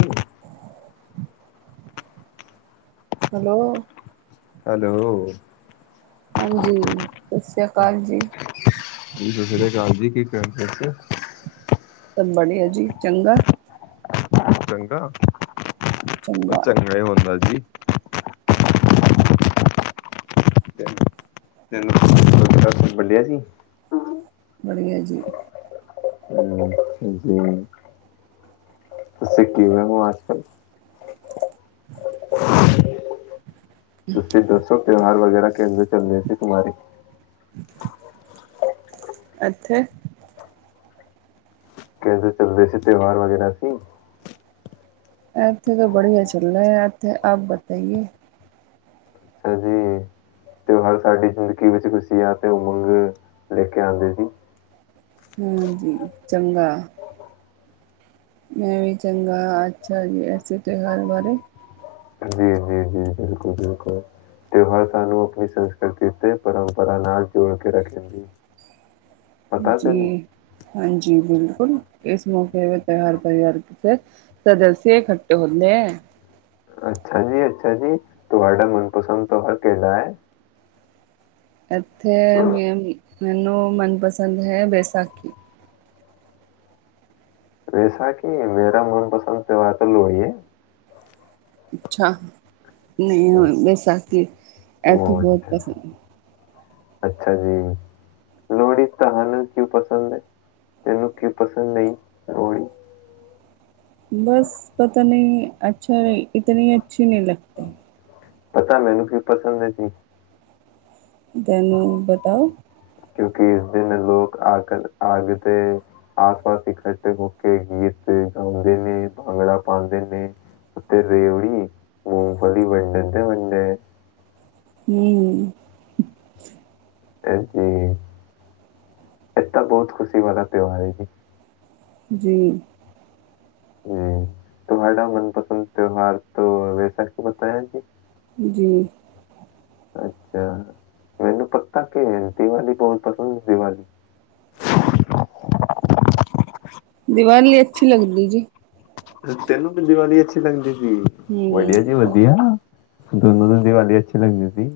ਹੂੰ। Hello? Hello? ਹਾਂਜੀ ਸਤਿ ਸ੍ਰੀ ਅਕਾਲ ਜੀ। ਜੀ ਸਤਿ ਸ੍ਰੀ ਅਕਾਲ ਜੀ ਕੀ ਕਰਦੇ ਸੀ? ਸਭ ਬੜੀਆ ਜੀ ਚੰਗਾ। ਚੰਗਾ। ਉਹ ਚੰਗਾ ਹੁੰਦਾ। ਜੀ। ਤੈਨੂੰ ਵੱਡਿਆ ਸੀ ਹੂੰ। ਬੜੀਆ ਜੀ। ਹੂੰ ਜੀ ਤੁਸੀਂ ਕੀ ਬਣਾਉਣੇ ਹੋ ਅੱਜਕਲ੍ਹ। ਤੁਸੀਂ ਦੱਸੋ ਤਿਉਹਾਰ ਵਗੈਰਾ? ਦਾ ਕੇਂਦਰ ਚੱਲਦੇ ਸੀ ਕੁਮਾਰੀ। ਇੱਥੇ? ਕਿਵੇ ਚੱਲਦੇ ਸੀ ਤਿਉਹਾਰ ਵਗੈਰਾ ਸੀ? ਇੱਥੇ ਤਾਂ ਬੜੀਆ ਚੱਲ ਰਿਹੇ ਹੈ ਇੱਥੇ ਆਪ ਬਤਾਈਏ? ਅੱਛਾ ਜੀ ਤੇ ਉਹ ਹਰ ਸਾਡੀ ਜ਼ਿੰਦਗੀ ਵਿੱਚ ਖੁਸ਼ੀ ਆ ਅਤੇ ਉਮਗ ਲਿਖ ਕੇ ਆਉਂਦੇ ਜੀ। ਹਾਂਜੀ ਚੰਗਾ ਮੈਂ ਵੀ ਚੰਗਾ ਅੱਛਾ ਜੀ ਐਸੇ ਤਿਉਹਾਰ ਬਾਰੇ। ਜੀ ਜੀ ਜੀ ਬਿਲਕੁਲ ਬਿਲਕੁਲ ਤਿਉਹਾਰ ਸਾਨੂੰ ਆਪਣੀ ਸੰਸਕ੍ਰਿਤੀ ਅਤੇ ਪਰੰਪਰਾ ਨਾਲ ਜੋੜ ਕੇ ਰੱਖ ਦਿੰਦੇ ਹੈ। ਜੀ ਹਾਂਜੀ ਬਿਲਕੁਲ। ਬਿਲਕੁਲ ਇਸ ਮੌਕੇੇ ਤਿਉਹਾਰ ਪਰਿਵਾਰ ਸਦੱਸ ਇਕੱਠੇ ਹੋਦੇ ਹੈ। ਅੱਛਾ ਜੀ ਅੱਛਾ ਜੀ ਤੁਹਾਡਾ ਮਨਪਸੰਦ ਤਿਉਹਾਰ ਕਿਹੜਾ ਹੈ। ਇੱਥੇ ਮੈਂ ਵੀ। ਮੈਂਨੂੰ ਮੈਨੂੰ ਮਨਪਸੰਦ ਹੈ ਵੈਸਾਖੀ। ਵੈਸਾਖੀ ਮੇਰਾ ਮਨਪਸੰਦ ਤਿਉਹਾਰ ਤਾਂ ਲੋਹੜੀ ਹੈ। ਅੱਛਾ। ਨਹੀਂ ਹੁਣ ਵੈਸਾਖੀ ਇੱਥੇ ਬਹੁਤ ਪਸੰਦ। ਅੱਛਾ ਜੀ ਲੋਹੜੀ ਤੁਹਾਨੂੰ ਕਿਉਂ ਪਸੰਦ ਹੈ ਤੈਨੂੰ ਕਿਉ ਪਸੰਦ ਆਈ ਲੋਹੜੀ? ਬਸ ਪਤਾ ਨਹੀਂ ਅੱਛਾ ਇਤਨੀ ਅੱਛੀ ਨਹੀਂ ਲੱਗਦੀ? ਪਤਾ ਮੈਨੂੰ ਕਿਉਂ ਪਸੰਦ ਹੈ ਜੀ? ਤੈਨੂੰ ਪਤਾ ਹੈ? ਕਿਉਂਕਿ ਇਸ ਦਿਨ ਲੋਕ ਆ ਆਗ ਤੇ ਆਸ ਪਾਸ ਇਕੱਠੇ ਹੋ ਕੇ ਗੀਤ ਗਾਉਂਦੇ ਨੇ ਭੰਗੜਾ ਪਾਉਂਦੇ ਨੇ ਅਤੇ ਰੇਉੜੀ, ਮੂੰਗਫਲੀ ਵੰਡਣ ਤੇ ਵੰਡੇ। ਹੂੰ। ਤੇ ਜੀ ਇਹ ਤਾਂ ਬਹੁਤ ਖੁਸ਼ੀ ਵਾਲਾ ਤਿਉਹਾਰ ਹੈ ਜੀ‌। ਜੀ ਤੁਹਾਡਾ ਮਨਪਸੰਦ ਤਿਉੱਹਾਰ ਤਾਂ ਵੈਸਾ ਕੀ ਬਤਾਇਆ ਜੀ ਜੀ ਅੱਛਾ ਮੈਨੂੰ ਪਤਾ ਕਿ ਦੀਵਾਲੀ ਬਹੁਤ ਪਸੰਦ ਦੀਵਾਲੀ ਦੀਵਾਰ ਲਈ ਅੱਛੀ ਲੱਗਦੀ ਜੀ ਤੈਨੂੰ ਵੀ ਦੀਵਾਲੀ ਅੱਛੀ ਲੱਗਦੀ ਵਧੀਆ ਜੀ ਵਧੀਆ ਦੋਨੋਂ ਦੀ ਦੀਵਾਲੀ ਅੱਛੀ ਲੱਗਦੀ ਸੀ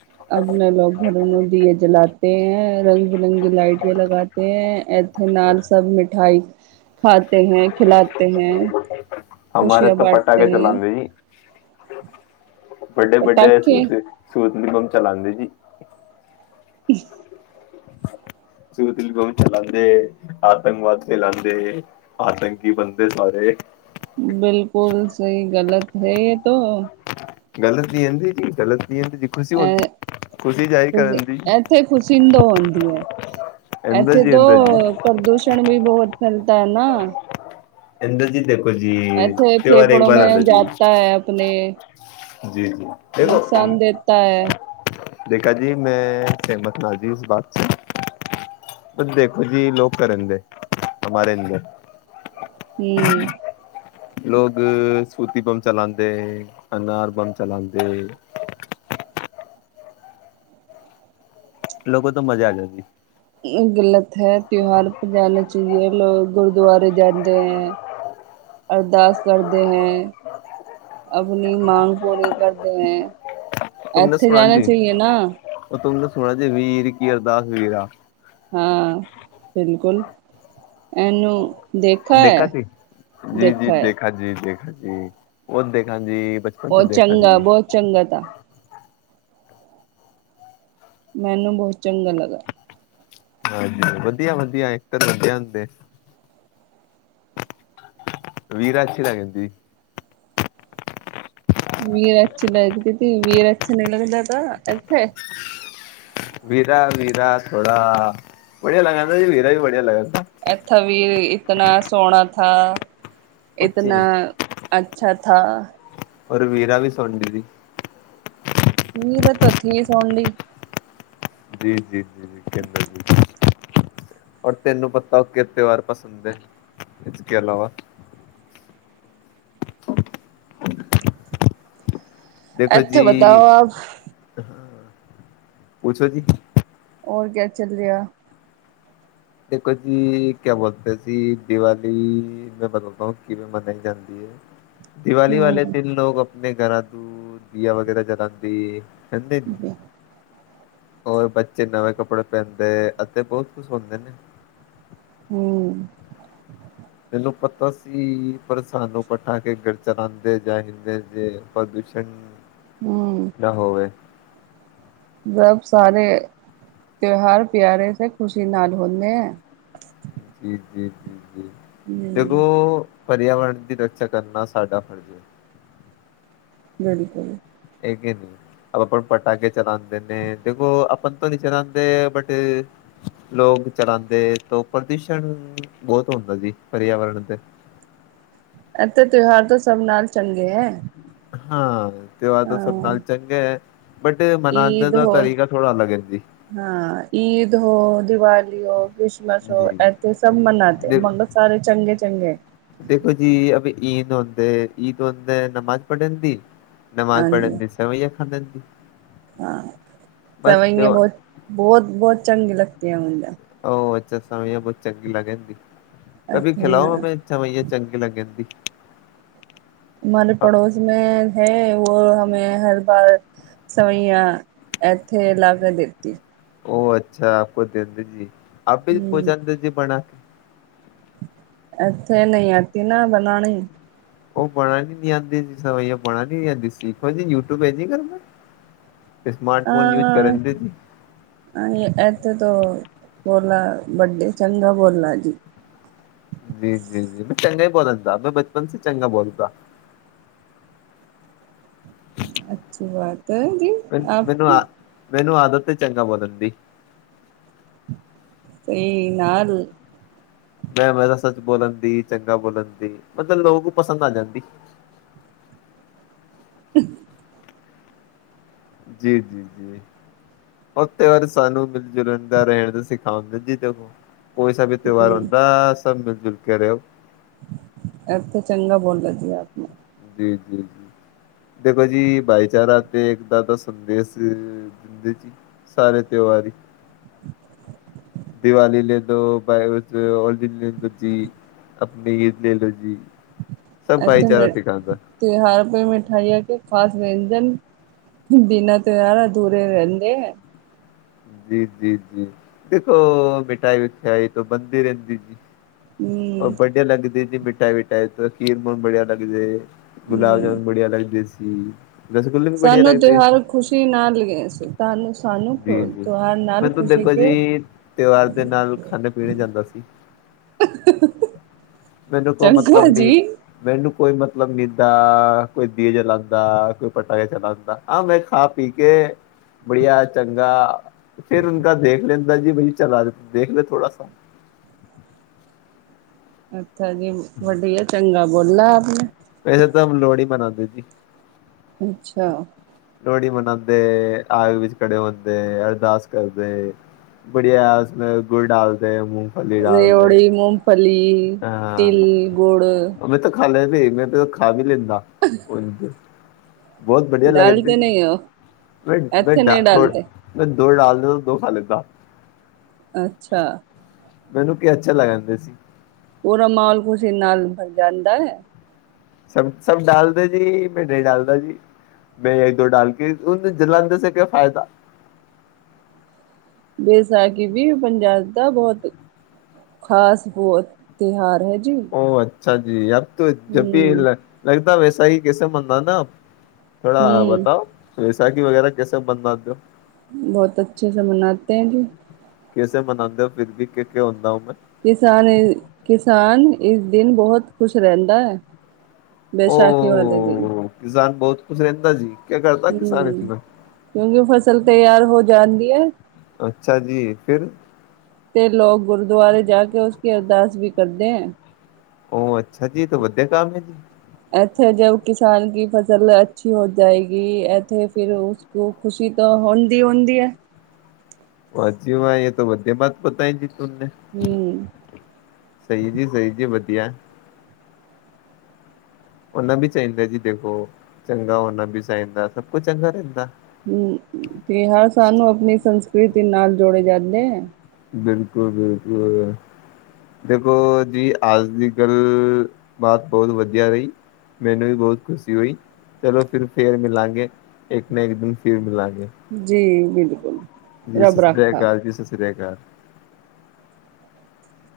ਅ ਆਪਣੇ ਲੋਕ ਘਰ [unintelligible] ਰਾਤ ਨੂੰ ਦੀਏ ਜਲਾਤੇ ਹੈ ਰੰਗ ਬਿਰੰਗੀ ਲਾਈਟੇਂ ਲਗਾਤੇ ਹੈ ਇੱਥੇ ਨਾਲ ਸਭ ਮਿੱਠਾਈ ਖਾਤੇ ਹੈ ਖਿਲਾਤੇ ਹੈ ਹਮਾਰੇ ਤਾਂ ਪਟਾਖੇ ਚਲਾਉਦੇਂ ਜੀ ਵੱਡੇ ਵੱਡੇ ਨਿਗਮ ਚਲਾਂਦੇ ਜੀ [unintelligible] ਸਿਲ ਚਲਾਉਦੇ ਆਤੰਕਵਾਦ ਫੈਲਾਦੇ ਆਤੰਕੀ ਬੰਦੇ ਸਾਰੇ ਰ ਤੋਂ [unintelligible] ਗਲਤ ਹੀ ਕਹਿੰਦੀ ਜੀ ਗਲਤ ਨਹੀਂ ਹੁੰਦੀ ਜੀ ਖੁਸ਼ੀ ਅ ਹੁੰਦੀ ਖੁਸ਼ੀ ਜਾਹਿਰ ਕਰਨ ਖ ਦੀ ਇੱਥੇ ਖੁਸ਼ਦ ਆਉਂਦੀ ਹੈ ਅੰਦਰ ਇੱਥੇ ਜੀ ਤੋਂ ਅੰਦਰ ਜੀ ਪ੍ਰਦੂਸ਼ਣ ਵੀ ਬਹੁਤ ਫੇਲਤਾ ਹੈ ਨਾ ਇੰਦਰਜੀਤ ਇੱਥੇ ਫੇਫੜੋ ਮੈਂ ਜਾਤਾ ਹੈ ਆਪਣੇ ਨੁਕਸਾਨ ਦੇਤਾ ਹੈ ਦੇਖਾ ਜੀ ਮੈਂ ਸਹਿਮਤ ਨਜਾ‌‌ਇਜ਼ ਬਾਤ ਸੀ ਦੇਖੋ ਜੀ ਲੋਕ ਕਰਨਗੇ ਹਮਾਰੇ ਅੰਦਰ ਹਮ ਲੋਕ ਸੂਤੀ ਬੰਬ ਚਲਾਉਂਦੇ ਅਨਾਰ ਬੰਬ ਚਲਾਉਂਦੇ ਲੋਕ ਤਾਂ ਮਜ਼ਾ ਆ ਜਾ ਸੀ ਗਲਤ ਹੈ ਤਿਉਹਾਰ ਜਾਣਾ ਚਾਹੀਏ ਲੋਕ ਗੁਰੂਦੁਆਰੇ ਜਾਂਦੇ ਹੈ ਅਰਦਾਸ ਕਰਦੇ ਹੈ ਆਪਣੀ ਮਾਂਗ ਪੂਰੀ ਕਰਦੇ ਹੈ ਇੱਥੇ ਜਾਣਾ ਚਾਹੀਏ ਨਾ ਸੁਣਾ ਜੇ ਵੀਰ ਕੀ ਅਰਦਾਸ ਵੀਰ ਹਾਂ ਬਿਲਕੁਲ ਇਹਨੂੰ ਦੇਖਾ ਸੀ ਜੀ ਜੀ ਦੇਖਾ ਜੀ ਦੇਖਾ ਜੀ ਉਹ ਦੇਖਾ ਬਚਪਨ ਬਹੁ ਚ ਚੰਗਾ ਬਹੁਤ ਚੰਗਾ ਤਾ ਮੈਨੂੰ ਬਹੁਤ ਚੰਗਾ ਲੱਗਾ ਹਾਂਜੀ ਵਧੀਆ ਵਧੀਆ ਐਕਟਰ ਵਧਿਆ ਹੁੰਦੇ ਵੀਰਾ ਅੱਛੀ ਲੱਗ ਜਾਂਦੀ ਵੀਰ ਅੱਛੀ ਲੱਗਦੀ ਤੀ ਵੀਰ ਅੱਛਾ ਨਹੀਂ ਲਗਦਾ ਤਾਂ ਇੱਥੇ ਵੀਰਾ ਵੀਰਾ ਥੋੜਾ ਬੜੀਆ ਲੱਗ ਜਾਂਦਾ ਜ ਵੀਰਾ ਵੀ ਬੜੀਆ ਲੱਗ ਇੱਥਾ ਵੀ ਕਿਤਨਾ ਸੋਹਣਾ ਥਾ ਇਤਨਾ ਅੱਛਾ ਥਾ ਉਹ ਵੀਰਾ ਵੀ ਸੋਡਰੀ ਵੀ ਤਾਂ ਧੋਥੀ ਸਣ ਡ ਜੀ ਜੀ ਜੀ ਜੀਦਰ ਔਰ ਤੈਨੂੰ ਪਤਾ ਉਹ ਕਿ ਤਿਉਹਾਰ ਪਸੰਦ ਹੈ ਇਸਕੇ ਇਲਾਵਾ ਇੱਥੇ ਬਤਾਓ ਆਪ ਪੁੱਛੋ ਜੀ ਹੋਰ ਕਿਆ ਚੱਲ ਰਿਹਾ ਦੇਖੋ ਜੀ ਕਿਆ ਬੋਲਦੇ ਸੀ ਦੀਵਾਲੀ ਮੈਂ [unintelligible] ਕਿਵੇਂ ਮਨਾਈ ਜਾਂਦੀ ਹੈ ਦੀਵਾਲੀ ਵਾਲੇ ਹੂੰ ਦਿਨ ਲੋਗ ਆਪਣੇ ਘਰਾਂ ਤੂੰ ਦੀਆ ਵਗੈਰਾ ਜਲਾਦੀ [unintelligible] ਹੋਰ ਬੱਚੇ ਨਵੇਂ ਕੱਪੜੇ ਪੈਂਦੇ ਅਤੇ ਬਹੁਤ ਖੁਸ਼ ਹੁੰਦੇ ਨੇ ਹੂੰ ਤੈਨੂੰ ਪਤਾ ਸੀ ਪਰ ਸਾਨੂੰ ਬਠਾ ਕੇ ਗਰ ਚਲਾਦੇ ਜਾਦੇ ਹੂੰ [unintelligible] ਨਾ ਹੋਵੇ ਜਬ ਸਾਰੇ ਤਿਉਹਾਰ ਪਿਆਰੇ ਸੇ ਖ਼ੁਸ਼ੀ ਨਾਲ ਹੁੰਦੇ ਹੈ ਜੀ ਜੀ ਜੀ ਹੂੰ ਦੇਖੋ ਪਰਿਆਵਰਨ ਦੀ ਰੱਖਿਆ ਕਰਨਾ ਸਾਡਾ ਫਰਜ਼ ਹੈ ਬਿਲਕੁਲ ਲੇਕਿਨ ਆਪਣ ਪਟਾਕੇ ਚਲਾਂਦੇ ਨੇ ਦੇਖੋ ਆਪਾਂ ਤੋਂ ਨੀ ਚਲਾਉਂਦੇ ਬਟ ਲੋਕ ਚਲਾਂਦੇ ਤੋਂ ਪ੍ਰਦੂਸ਼ਣ ਬਹੁਤ ਹੁੰਦਾ ਜੀ ਪਰਿਆਵਰਨ ਤੇ ਇੱਥੇ ਤਿਉਹਾਰ ਤੋਂ ਸਭ ਨਾਲ ਚੰ ਗੇ ਐ ਹਾਂ ਤਿਉਹਾਰ ਤੋਂ ਸਭ ਨਾਲ ਚੰਗੇ ਹੈ ਬਟ ਮਨਾਉਂਦੇ ਈਦ ਦਾ ਹੋ ਤਰੀਕਾ ਥੋੜਾ ਅਲੱਗ ਹੈ ਜੀ ਹਾਂ ਈਦ ਹੋ ਦੀ ਵਾਲੀ ਕ੍ਰਿਸਮਸ ਹੋ ਜੀ ਇੱਥੇ ਸਭ ਮਨਾਤੇ ਦੇਖ ਮਗਰ ਸਾਰੇ ਚੰਗੇ ਚੰਗੇ ਹੁੰਦੇ ਈਦ ਹੁੰਦਾ ਨਮਾਜ਼ ਪੜ੍ਹਨ ਦੀ ਨਮਾਜ਼ ਪੜ੍ਹਨ ਦੀ ਸਮਝ [unintelligible] ਹਾਂ ਸਵਾਹੀ ਹੈ ਬਹੁਤ ਬਹੁਤ ਬਹੁਤ ਚੰਗੇ [unintelligible] ਉਹ ਅੱਛਾ [unintelligible] ਬਹੁਤ ਚੰਗੀ ਲੱਗ ਰਹੀ ਸੀ? ਕਭੀ ਖਿਲਾਓ ਹਮੇ [unintelligible] ਚੰਗੇ ਲੱਗੇਦੀ। ਹਮਾਰੇ ਪੜੋਸ ਮੈਂ ਹੈ ਉਹ ਹਮੇ ਹਰ ਬਾਰ? ਸਈਆਂ ਇੱਥੇ ਲਾ ਕੇ ਦਿੱਤੀ? ਉਹ ਅੱਛਾ ਆਪ ਦਿੰਦੀ ਸੀ? ਆਪੇ ਪੁਹੰਚਤੇ ਥੇ ਬਣਾ ਕੇ। ਇੱਥੇ ਨਹੀਂ ਆਤੀ ਨਾ ਬਣਾਉਣੀ? ਉਹ ਬਣਾਉਣੀ ਨਹੀਂ ਆਉਂਦੀ ਬਣਾਉਣੀ ਨਹੀਂ ਆਉਂਦੀ ਸੀ ਸਿੱਖੋ ਜੀ ਯੂਟਿਊਬ ਹੈ ਜੀ ਘਰ ਪਰ? ਅ ਅ ਨਹੀਂ ਇੱਥੇ ਤੋ। ਬੋਲਾ ਵੱਡੇ ਚੰਗਾ ਬੋਲਾ ਜੀ। ਜੀ ਜੀ ਜੀ ਮੈਂ ਚੰਗਾ ਹੀ ਬੋਲਦਾ ਮੈਂ ਬਚਪਨ ਸੇ ਚੰਗਾ ਬੋਲਦਾ। ਅੱਛੀ ਬਾਤ ਹੈ ਜੀ ਆਪਕੀ। ਤੇ ਚੰਗਾ ਬੋਲਣ ਦੀ। ਸਹੀ ਨਾਲ। ਮੈਂ ਮੈਂ ਤਾਂ ਸੱਚ ਬੋਲਣ ਦੀ ਚੰਗਾ ਬੋਲਣ ਦੀ ਮਤਲਬ ਲੋਕ ਪਸੰਦ ਆ ਜਾਂਦੀ ਹੈ? ਹੂੰ। ਜੀ ਜੀ ਜੀ ਉੱਥੇ ਫੇਰ ਸਾਨੂੰ ਮਿਲ ਜੁਲਣ ਦਾ ਰਹਿਣ ਦਾ ਸਿਖਾਉਂਦਾ ਜੀ ਸਾਨੂੰ? ਕੋਈਸਾ ਵੀ ਤਿਉਹਾਰ ਹਮ ਹੁੰਦਾ ਸੀ? ਸਭ ਮਿਲ ਜੁੱਲ ਕੇ ਰਹਿਉਂ? ਇੱਥੇ ਚੰਗਾ ਬੋਲੋ ਜੀ ਆਪ ਨੂੰ? ਜੀ ਜੀ ਜੀ ਦੇਖੋ ਜੀ ਭਾਈਚਾਰਾ ਤੇ ਇੱਕਤਾ ਦਾ ਸੰਦੇਸ਼ ਦਿੰਦੇ ਜੀ ਸਾਰੇ ਤਿਉਹਾਰ? ਦੀਵਾਲੀ ਲੈਦੋ ਵਾਹਿਗੁਰੂ ਉਹ ਲੈਦੋ ਜੀ ਆਪਣੀ ਈਦ ਲੈ ਲੋ ਜੀ? ਸਭ ਇੱਥੇ ਭਾਈਚਾਰਾ ਮੇਰੇ ਸਿਖਾਂਦਾ। ਤਿਉਹਾਰ ਤੇ ਮਿਠਾਈਆਂ ਕੇ? ਖਾਸ ਵਿਅੰਜਨ ਬਿਨਾਂ ਤਿਉਹਾਰਾ ਅਧੂਰੇ ਰਹਿੰਦੇ ਹੈ? ਜੀ ਜੀ ਜੀ ਦੇਖੋ ਮਿਠਾਈ ਵਿਠਾਈ ਤੋਂ ਬਣਦੀ ਰਹਿੰਦੀ ਜੀ? ਉਹ ਹਮ ਵੜੀਆ ਲੱਗਦੀ ਜੀ? ਟੈਵੀ ਟੈਕਸ ਖੀਰ ਬਹੁਤ ਬੜੀਆ ਲੱਗ ਜੇ? ਗੁਲਾਬ ਹਮ ਜਾਮੁਨ ਬੜੀਆ ਲੱਗਦੀ ਸੀ? ਹੂੰ। ਸਾਨੂੰ ਤਿਉਹਾਰ ਖੁਸ਼ੀ ਨਾਲ ਲਗਏ ਸੀ ਤੁਹਾਨੂੰ? ਸਾਨੂੰ ਜੀ ਜੀ ਤਿਉਹਾਰ ਨਾਲ ਮੈਨੂੰ ਖੁਸ਼ੀ ਦੇਖੋ ਕੇ ਜੀ ਤਿਉਹਾਰ ਦੇ ਨਾਲ ਖਾਣੇ ਪੀਣੇ ਜਾਂਦਾ ਸੀ ਮੈਨੂੰ ਕੋਈ ਮਤਲਬ ਚੰਗਾ ਨੀ ਜੀ ਮੈਨੂੰ? ਕੋਈ ਮਤਲਬ ਨੀਂਦਾ, ਕੋਈ ਦੀਵੇ ਜਲਾਉਂਦਾ, ਕੋਈ ਪਟਾਕੇ ਚਲਾਉਂਦਾ ਆਹ ਮੈਂ ਖਾ ਪੀ ਕੇ ਬੜੀਆ। ਚੰਗਾ ਫਿਰ ਉਣਕਾ ਦੇਖ ਲੈਂਦਾ ਜੀ ਬਈ ਚਲਾ ਦੇਖ ਲੇ ਥੋੜਾ ਸ। ਅੱ। ਅੱਛਾ ਜੀ ਵੜੀਆ ਚੰਗਾ। ਗੁੱਟ ਲਾ ਤੂੰ। ਵੈਸੇ ਤਾਂ ਹਮ ਲੋਹੜੀ ਮਨਾਦੇ ਜੀ? ਅੱਛਾ ਲੋਹੜੀ ਮਨਾਉਦੇ ਆਗ ਵਿੱਚ ਖੜੇ ਹੁੰਦੇ ਅਰਦਾਸ ਕਰਦੇ ਬੜੀਆ ਉਸੇ ਗੁੜ ਡਾਲਦੇ ਰੇਓੜੀ ਮੋਫਲੀ ਲੀ ਤਿਲ ਗੁੜ ਖ ਲੈ ਮੈਂ ਤੇ ਖਾ ਵੀ ਲੈਂਦੀ ਉ [unintelligible] ਬਹੁਤ ਬਧੀਆ ਲੱਗ ਡਾਲਤੇ ਨਹੀਂ ਹੋ ਮੈਂ ਮੈ ਇੱਥੇ ਨਹੀਂ ਡਾਲਤੇ ਦੋ ਡਾਲਦੇ ਦੋ ਖਾ ਲੱਗਾ ਅੱਛਾ ਮੈਨੂੰ ਕੀ ਅੱਛਾ ਲੱਗ ਜਾਂਦੇ ਸੀ ਪੂਰਾ ਮਾਹੌਲ ਖੁਸ਼ੀ ਨਾਲਰ ਜਾਂਦਾ ਹੈ ਸਭ ਸਭ ਡਾਲਦਾ ਜੀ ਮੈਂ ਨਹੀਂ ਡਾਲਦਾ ਜੀ ਮੈਂ ਇੱਕ ਦੋ ਡਾਲ ਕੇੂੰ ਜਲੰਦੇ ਕਿਆ ਫਾਇਦਾ ਬੇਸਾਖੀ ਵੀ ਪੰਜਾਬ ਬਹੁਤ ਖ਼ਾਸ ਬਹੁ ਤਿਉਹਾਰ ਹੈ ਜੀ ਉਹਰ਼ ਅੱਛਾ ਜੀ ਯਾਰ ਜਬ ਵੀ ਹੂੰ ਲਗਦਾ ਵੈਸੇ ਸਹੀਕੇ ਮੰਨਦਾ ਨਾ ਥੋੜਾ ਹੂੰ ਬਤਾਓ ਬਸਾਕੀ ਵਗੈਰਾ ਜੈਸੇ ਬਣਵਾ ਦਿ ਹੋ ਬਹੁਤ ਅੱਛੇ ਸ ਮਨਾਤੇ ਹੈ ਕਿ ਕਿਸੇ ਮਨਾਉਦੇ ਹੋ ਫਿਰ ਵੀ ਕ ਹੁੰਦਾ ਹੋ ਮੈਂ ਕਿਸਾਨ ਕਿਸਾਨ ਇਸ ਦਿਨ ਬਹੁਤ ਖ਼ੁਸ਼ ਰਹਿੰਦਾ ਹੈ ਬੈਸਾਖੀ ਵਾਲੇ ਦਿਨ ਕੁਛ ਰਹਿੰਦਾ ਜੀ ਹਮ ਕਿਉਂਕਿ ਉਹ ਫਸਲ ਤਿਆਰ ਹੋ ਜਾਣ ਵਧੀਆ ਤੇ ਲੋਕ ਗੁਰਦੁਆਰੇ ਜਾ ਕੇ ਉਸ ਅਰਦਾਸ ਵੀ ਕਰਦੇ ਆ ਉਹ ਅੱਛਾ ਜੀ ਤ ਵਧਆ ਕੰਮ ਹੈ ਜੀ ਇੱਥੇ ਜ ਕਿਸਾਨ ਕੀ ਫਸਲ ਅੱਛੀ ਹੋ ਜਾਏਗੀ ਇੱਥੇ ਫਿਰ ਉਸਕ ਖੁਸ਼ੀ ਤਾਂ ਹੁੰਦੀ ਹੁੰਦੀ ਹੈ ਵਚਿ ਇਹ ਤਾਂ ਬਧੇ ਬਾਤ ਪਤਾਈ ਹੂੰ ਸਹੀ ਜੀ ਸਹੀ ਜੀ ਵ ਉਹਨਾ ਵੀ ਚਾਹੀਦਾ ਜੀ ਦੇਖੋ ਚੰਗਾ ਨਾ ਵੀ ਚਾਹੀਦਾ ਸਭ ਕੁਛ ਚੰਗਾ ਰਹਿੰਦਾ ਹਮ ਤੇ ਹਰ ਸਾਨੂੰ ਆਪਣੀ ਸੰਸਕ੍ਰਿਤੀ ਨਾਲ ਜੋੜੇ ਜਾਂਦੇ ਬਿਲਕੁਲ ਬਿਲਕੁਲ ਦੇਖੋ ਜੀ ਅੱਜ ਦੀ ਗੱਲ ਬਾਤ ਬਹੁਤ ਵਧੀਆ ਰਹੀ ਮੈਨੂੰ ਵੀ ਬਹੁਤ ਖੁਸ਼ੀ ਹੋਈ ਚਲੋ ਫਿਰ-ਫੇਰ ਮਿਲਾਂਗੇ ਇੱਕ ਨਾ ਇੱਕ ਦਿਨ ਫਿਰ ਮਿਲਾਂਗੇ। ਜੀ, ਬਿਲਕੁਲ, ਜੀ ਰੱਬ ਸਤਿ ਸ੍ਰੀ ਰਾਖਾ। ਅਕਾਲ ਜੀ ਸਤਿ ਸ੍ਰੀ ਅਕਾਲ, [unintelligible]